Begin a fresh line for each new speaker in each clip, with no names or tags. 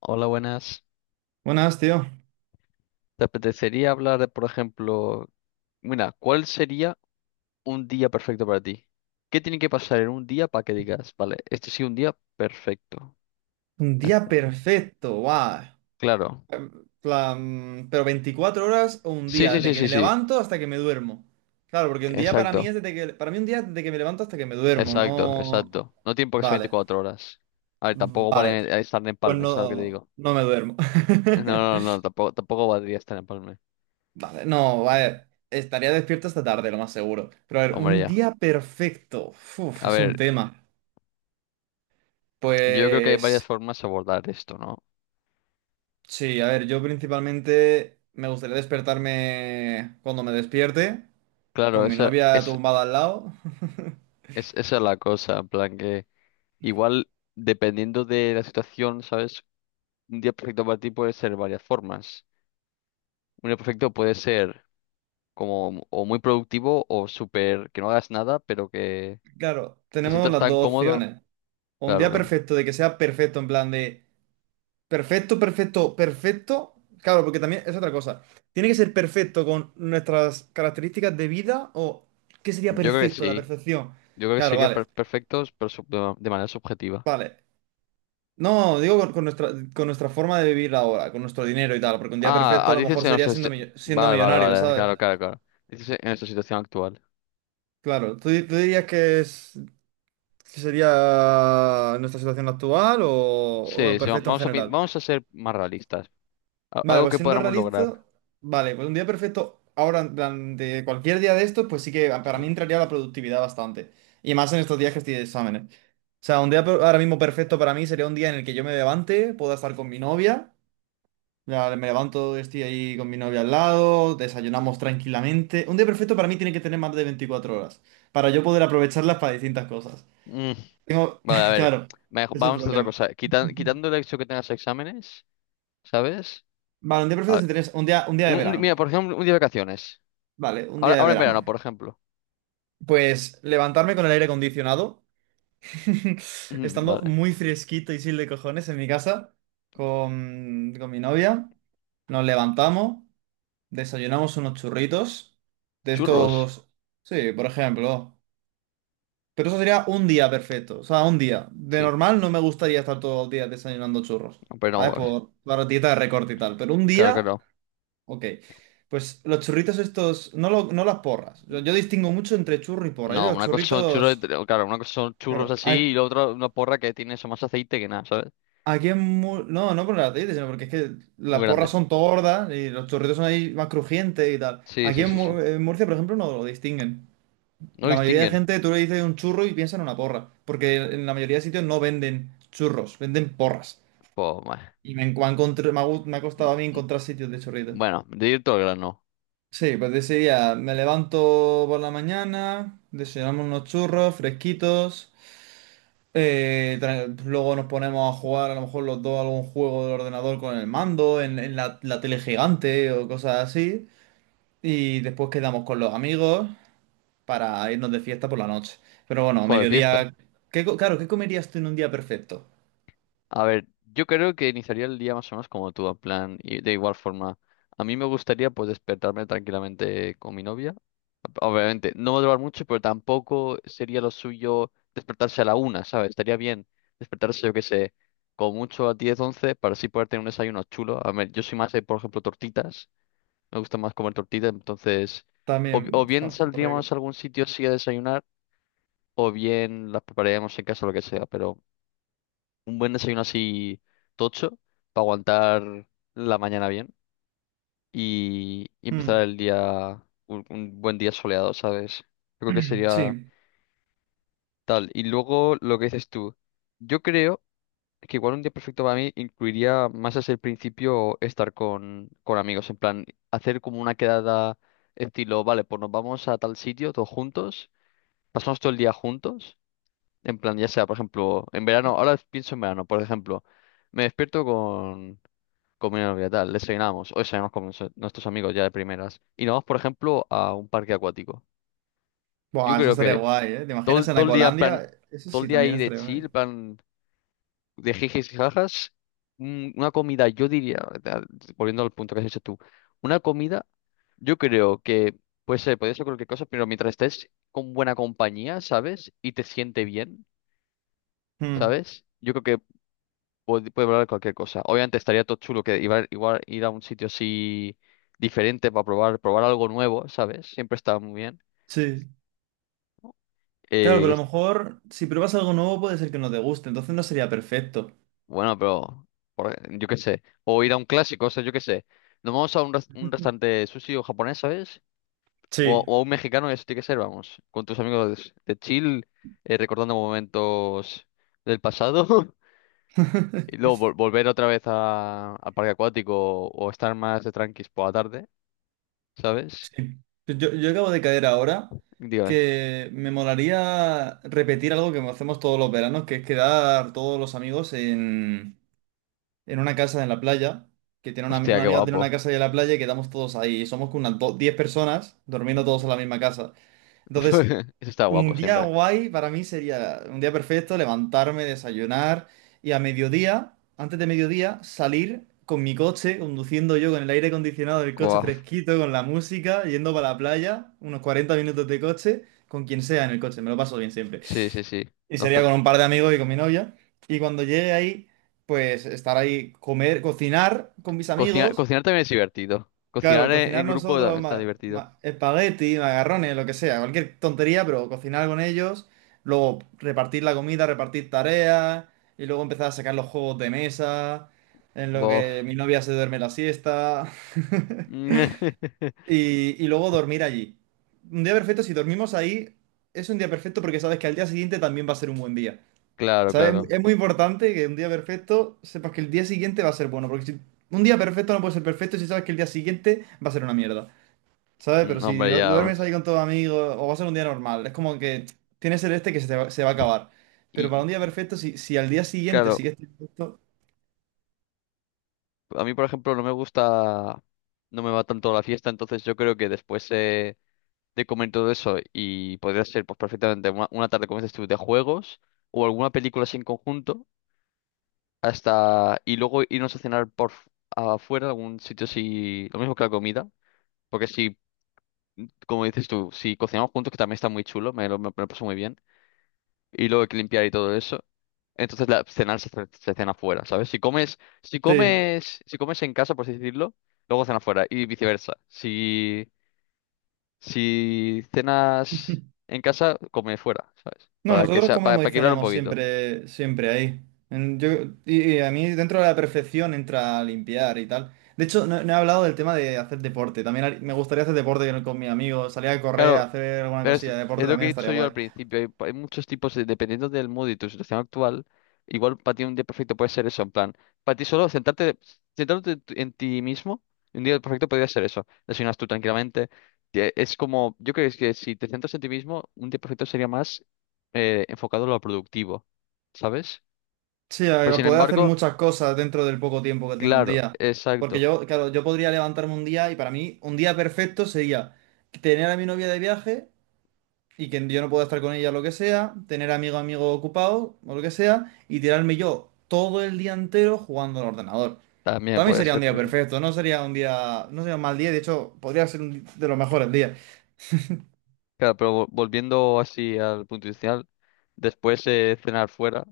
Hola, buenas.
Buenas, tío.
¿Te apetecería hablar de, por ejemplo, mira, cuál sería un día perfecto para ti? ¿Qué tiene que pasar en un día para que digas, vale, este sí un día perfecto?
Un
Es-
día perfecto, guau.
Claro.
Plan, pero 24 horas o un
Sí,
día,
sí,
desde
sí,
que
sí,
me
sí.
levanto hasta que me duermo. Claro, porque un día para mí es
Exacto,
desde que, para mí un día es desde que me levanto hasta que me duermo,
exacto,
no.
exacto. No tiene por qué ser
Vale,
24 horas. A ver, tampoco
vale.
vale estar en
Pues
Palme, ¿sabes lo que te
no,
digo?
no me duermo.
No, no, no, tampoco valdría estar en Palme.
Vale, no, vale. Estaría despierto esta tarde, lo más seguro. Pero a ver,
Hombre,
un
ya.
día perfecto. Uf,
A
es un
ver,
tema.
yo creo que hay varias
Pues
formas de abordar esto, ¿no?
sí, a ver, yo principalmente me gustaría despertarme cuando me despierte,
Claro,
con mi novia tumbada al lado.
esa es la cosa, en plan que. Igual, dependiendo de la situación, ¿sabes? Un día perfecto para ti puede ser varias formas. Un día perfecto puede ser como o muy productivo o súper que no hagas nada, pero que
Claro,
te
tenemos
sientas
las
tan
dos
cómodo.
opciones. O un
Claro,
día
claro.
perfecto, de que sea perfecto, en plan de perfecto, perfecto, perfecto. Claro, porque también es otra cosa. Tiene que ser perfecto con nuestras características de vida o ¿qué sería
Yo creo que
perfecto? La
sí.
perfección.
Yo creo que
Claro,
sería
vale,
perfectos, pero de manera subjetiva.
vale. No, digo con nuestra forma de vivir ahora, con nuestro dinero y tal, porque un día
Ah,
perfecto a
ah,
lo
dices
mejor
en
sería
nuestra.
siendo
Vale, vale,
millonario,
vale.
¿sabes?
Claro, claro, claro. Dices en nuestra situación actual.
Claro, tú dirías que es ¿qué sería nuestra situación actual o
Sí, sí, va-
perfecto en
vamos a, pin-
general?
vamos a ser más realistas.
Vale,
Algo
pues
que
siendo
podamos lograr.
realista, vale, pues un día perfecto, ahora, en plan, de cualquier día de estos, pues sí que para
Sí.
mí entraría la productividad bastante. Y más en estos días que estoy de exámenes. O sea, ahora mismo perfecto para mí sería un día en el que yo me levante, pueda estar con mi novia. Ya me levanto, estoy ahí con mi novia al lado, desayunamos tranquilamente. Un día perfecto para mí tiene que tener más de 24 horas, para yo poder aprovecharlas para distintas cosas. Tengo,
Vale, a ver,
claro, ese es el
vamos a hacer otra
problema.
cosa. Quitando el hecho que tengas exámenes, ¿sabes?
Vale, un día perfecto
A-
sin tener un día de verano.
Mira, por ejemplo, un día de vacaciones.
Vale, un
Ahora,
día de
ahora en
verano.
verano, por ejemplo.
Pues levantarme con el aire acondicionado, estando
Vale.
muy fresquito y sin de cojones en mi casa, con mi novia. Nos levantamos, desayunamos unos churritos de
¿Churros?
estos, sí, por ejemplo. Pero eso sería un día perfecto, o sea, un día. De
Sí.
normal no me gustaría estar todos los días desayunando churros,
No, pero no,
¿sabes?
pues,
Por la dieta de recorte y tal. Pero un
claro que
día.
no.
Ok, pues los churritos estos, no, no las porras. Yo distingo mucho entre churro y porra. Yo
No,
los
una cosa son churros,
churritos,
claro, una cosa son churros
claro,
así y la otra una porra que tiene eso más aceite que nada, ¿sabes?
no, no por las dientes, sino porque es que
Muy
las porras
grande.
son tordas y los churritos son ahí más crujientes y tal.
Sí,
Aquí
sí,
en,
sí, sí.
Mu- en Murcia, por ejemplo, no lo distinguen.
No
La mayoría de
distinguen.
gente, tú le dices un churro y piensa en una porra, porque en la mayoría de sitios no venden churros, venden porras.
Pues,
Y me, encu- me ha encontr- me ha gu- me ha costado a mí encontrar sitios de churritos.
bueno, de ir todo el grano.
Sí, pues decidía, me levanto por la mañana, desayunamos unos churros fresquitos, luego nos ponemos a jugar a lo mejor los dos algún juego del ordenador con el mando, en la tele gigante o cosas así, y después quedamos con los amigos para irnos de fiesta por la noche. Pero bueno,
Ojo de fiesta.
mediodía, claro, ¿qué comerías tú en un día perfecto?
A ver, yo creo que iniciaría el día más o menos como tú, en plan, y de igual forma. A mí me gustaría pues despertarme tranquilamente con mi novia. Obviamente, no va a durar mucho, pero tampoco sería lo suyo despertarse a la una, ¿sabes? Estaría bien despertarse, yo qué sé, con mucho a 10, 11 para así poder tener un desayuno chulo. A ver, yo soy más de, por ejemplo, tortitas. Me gusta más comer tortitas, entonces, o,
También
o bien
está muy rico.
saldríamos a algún sitio así a desayunar, o bien las prepararíamos en casa, lo que sea, pero un buen desayuno así tocho para aguantar la mañana bien y empezar
Mm.
el día, un buen día soleado, ¿sabes? Yo creo que sería
Sí.
tal. Y luego lo que dices tú, yo creo que igual un día perfecto para mí incluiría más desde el principio estar con amigos, en plan, hacer como una quedada estilo, vale, pues nos vamos a tal sitio todos juntos, pasamos todo el día juntos, en plan, ya sea, por ejemplo, en verano, ahora pienso en verano, por ejemplo. Me despierto con, comunidad obligatoria, desayunamos, o desayunamos con nuestros amigos ya de primeras. Y nos vamos, por ejemplo, a un parque acuático. Yo
Buah, eso
creo
estaría
que
guay, ¿eh? ¿Te imaginas en
todo el día, en plan,
Ecolandia? Eso
todo el
sí,
día
también
ahí de
estaría
chill,
guay.
en plan, de jijis y jajas, una comida, yo diría, ¿verdad? Volviendo al punto que has hecho tú, una comida, yo creo que puede ser cualquier cosa, pero mientras estés con buena compañía, ¿sabes? Y te siente bien,
Mm.
¿sabes? Yo creo que puede probar cualquier cosa. Obviamente estaría todo chulo que igual ir a un sitio así diferente para probar algo nuevo, ¿sabes? Siempre está muy bien.
Sí. Claro,
Eh, y
pero a lo
es-
mejor si pruebas algo nuevo puede ser que no te guste, entonces no sería perfecto.
bueno, pero yo qué sé. O ir a un clásico, o sea, yo qué sé. Nos vamos a un restaurante sushi o japonés, ¿sabes? O,
Sí.
o a un mexicano, eso tiene que ser, vamos. Con tus amigos de chill, recordando momentos del pasado. Y luego volver otra vez al parque acuático o estar más de tranquis por la tarde, ¿sabes?
Sí. Yo acabo de caer ahora
Digo.
que me molaría repetir algo que hacemos todos los veranos, que es quedar todos los amigos en una casa en la playa, que tiene una,
Hostia,
una
qué
amiga tiene una
guapo.
casa ahí en la playa y quedamos todos ahí. Somos como 10 personas durmiendo todos en la misma casa. Entonces,
Eso está guapo
un día
siempre.
guay para mí sería un día perfecto, levantarme, desayunar y a mediodía, antes de mediodía, salir con mi coche, conduciendo yo con el aire acondicionado del coche
Guau.
fresquito, con la música, yendo para la playa, unos 40 minutos de coche, con quien sea en el coche, me lo paso bien siempre.
Sí, sí, sí.
Y
Los
sería
co-
con un par de amigos y con mi novia. Y cuando llegue ahí, pues estar ahí, comer, cocinar con mis
cocinar,
amigos.
cocinar también es divertido. Cocinar
Claro,
en,
cocinar
en grupo también
nosotros
está divertido.
espagueti, macarrones, lo que sea, cualquier tontería, pero cocinar con ellos, luego repartir la comida, repartir tareas, y luego empezar a sacar los juegos de mesa, en lo que
Bof.
mi novia se duerme la siesta, y luego dormir allí. Un día perfecto, si dormimos ahí, es un día perfecto porque sabes que al día siguiente también va a ser un buen día.
Claro,
¿Sabes? Es muy
claro.
es muy importante que un día perfecto sepas que el día siguiente va a ser bueno, porque si un día perfecto no puede ser perfecto si sabes que el día siguiente va a ser una mierda. ¿Sabes? Pero si
Hombre, ya,
duermes ahí
pues.
con tus amigos o va a ser un día normal, es como que tienes el este que se, te va, se va a acabar. Pero para
Y
un día perfecto, si al día siguiente
claro,
sigues teniendo esto.
a mí, por ejemplo, no me gusta, no me va tanto la fiesta, entonces yo creo que después de comer todo eso y podría ser pues perfectamente una tarde, como dices tú, de juegos o alguna película así en conjunto. Hasta y luego irnos a cenar afuera, algún sitio así, lo mismo que la comida, porque si, como dices tú, si cocinamos juntos, que también está muy chulo, me lo paso muy bien, y luego hay que limpiar y todo eso, entonces la cenar se, se cena afuera, ¿sabes? Si comes, si
Sí.
comes, si comes en casa, por así decirlo, luego cena afuera, y viceversa. Si, si cenas en casa, come fuera, ¿sabes?
No,
Para que
nosotros
sea, para,
comemos y
para equilibrar un
cenamos
poquito.
siempre, siempre ahí. En- yo- y a mí dentro de la perfección entra limpiar y tal. De hecho, no, no he hablado del tema de hacer deporte. También me gustaría hacer deporte con mis amigos, salir a correr,
Claro,
hacer alguna
Es,
cosilla de deporte
es lo que he
también estaría
dicho yo
guay.
al principio, hay muchos tipos, de- dependiendo del mood y tu situación actual, igual para ti un día perfecto puede ser eso, en plan, para ti solo sentarte, sentarte en ti mismo, un día perfecto podría ser eso, desayunas tú tranquilamente, es como, yo creo que es que si te centras en ti mismo, un día perfecto sería más enfocado a lo productivo, ¿sabes?
Sí,
Pero
a
sin
poder hacer
embargo,
muchas cosas dentro del poco tiempo que tiene un
claro,
día. Porque
exacto,
yo, claro, yo podría levantarme un día y para mí un día perfecto sería tener a mi novia de viaje y que yo no pueda estar con ella lo que sea, tener amigo ocupado o lo que sea y tirarme yo todo el día entero jugando al ordenador.
también
También
puede
sería un
ser
día
perfecto.
perfecto, no sería un día, no sería un mal día, de hecho podría ser de los mejores días.
Claro, pero volviendo así al punto inicial, después cenar fuera.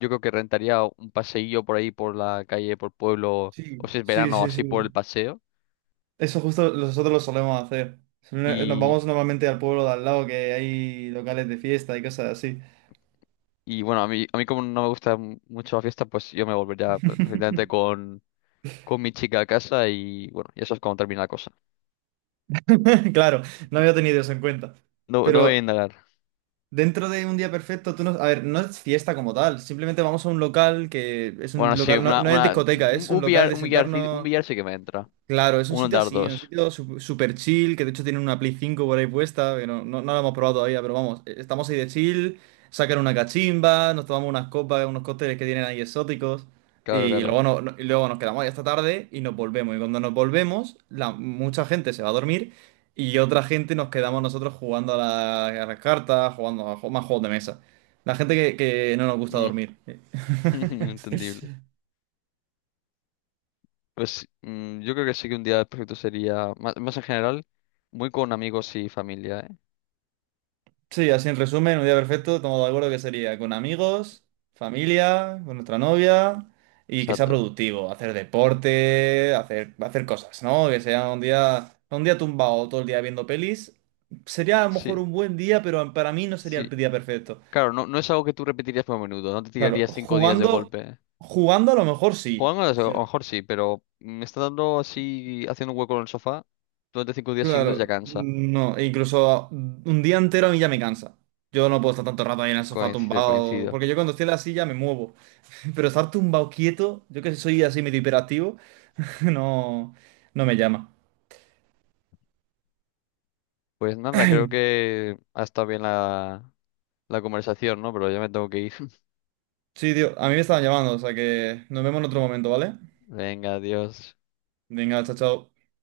Yo creo que rentaría un paseillo por ahí, por la calle, por pueblo,
Sí,
o si es
sí,
verano,
sí,
así por el
sí.
paseo.
Eso justo nosotros lo solemos hacer. Nos vamos
Y,
normalmente al pueblo de al lado, que hay locales de fiesta y cosas así.
y bueno, a mí como no me gusta mucho la fiesta, pues yo me volvería precisamente con mi chica a casa y bueno, y eso es cuando termina la cosa.
Claro, no había tenido eso en cuenta.
No, no voy a
Pero
indagar.
dentro de un día perfecto, tú no. A ver, no es fiesta como tal. Simplemente vamos a un local que es
Bueno,
un
sí,
local, no,
una,
no es
una,
discoteca,
un,
es un
un
local
billar,
de
un
sentarnos.
billar sí que me entra.
Claro, es un
Un
sitio así, un
dardos.
sitio super chill, que de hecho tiene una Play 5 por ahí puesta, que no, no, no la hemos probado todavía, pero vamos, estamos ahí de chill, sacan una cachimba, nos tomamos unas copas, unos cócteles que tienen ahí exóticos,
Claro,
y
claro.
luego, no- no- y luego nos quedamos ahí hasta tarde y nos volvemos. Y cuando nos volvemos, la, mucha gente se va a dormir y otra gente nos quedamos nosotros jugando a las cartas, jugando más juegos de mesa. La gente que no nos gusta
Mm,
dormir.
Entendible. Pues yo creo que sí que un día perfecto sería, más en general, muy con amigos y familia, ¿eh?
Sí, así en resumen, un día perfecto, estamos de acuerdo que sería con amigos, familia, con nuestra novia y que sea
Exacto.
productivo, hacer deporte, hacer, hacer cosas, ¿no? Que sea un día tumbado todo el día viendo pelis. Sería a lo mejor
Sí.
un buen día, pero para mí no sería el
Sí,
día perfecto.
claro, no, no es algo que tú repetirías por menudo, no te
Claro,
tirarías 5 días de
jugando,
golpe.
jugando a lo mejor sí.
Jugando a
Sí.
lo mejor sí, pero me está dando así, haciendo un hueco en el sofá durante 5 días seguidos ya
Claro,
cansa.
no, e incluso un día entero a mí ya me cansa. Yo no puedo estar tanto rato ahí en el sofá
Coincido,
tumbado,
coincido.
porque yo cuando estoy en la silla me muevo. Pero estar tumbado quieto, yo que soy así medio hiperactivo, no, no me llama.
Pues nada, creo que ha estado bien la conversación, ¿no? Pero ya me tengo que ir.
Sí, tío, a mí me estaban llamando, o sea que nos vemos en otro momento, ¿vale?
Venga, adiós.
Venga, chao, chao.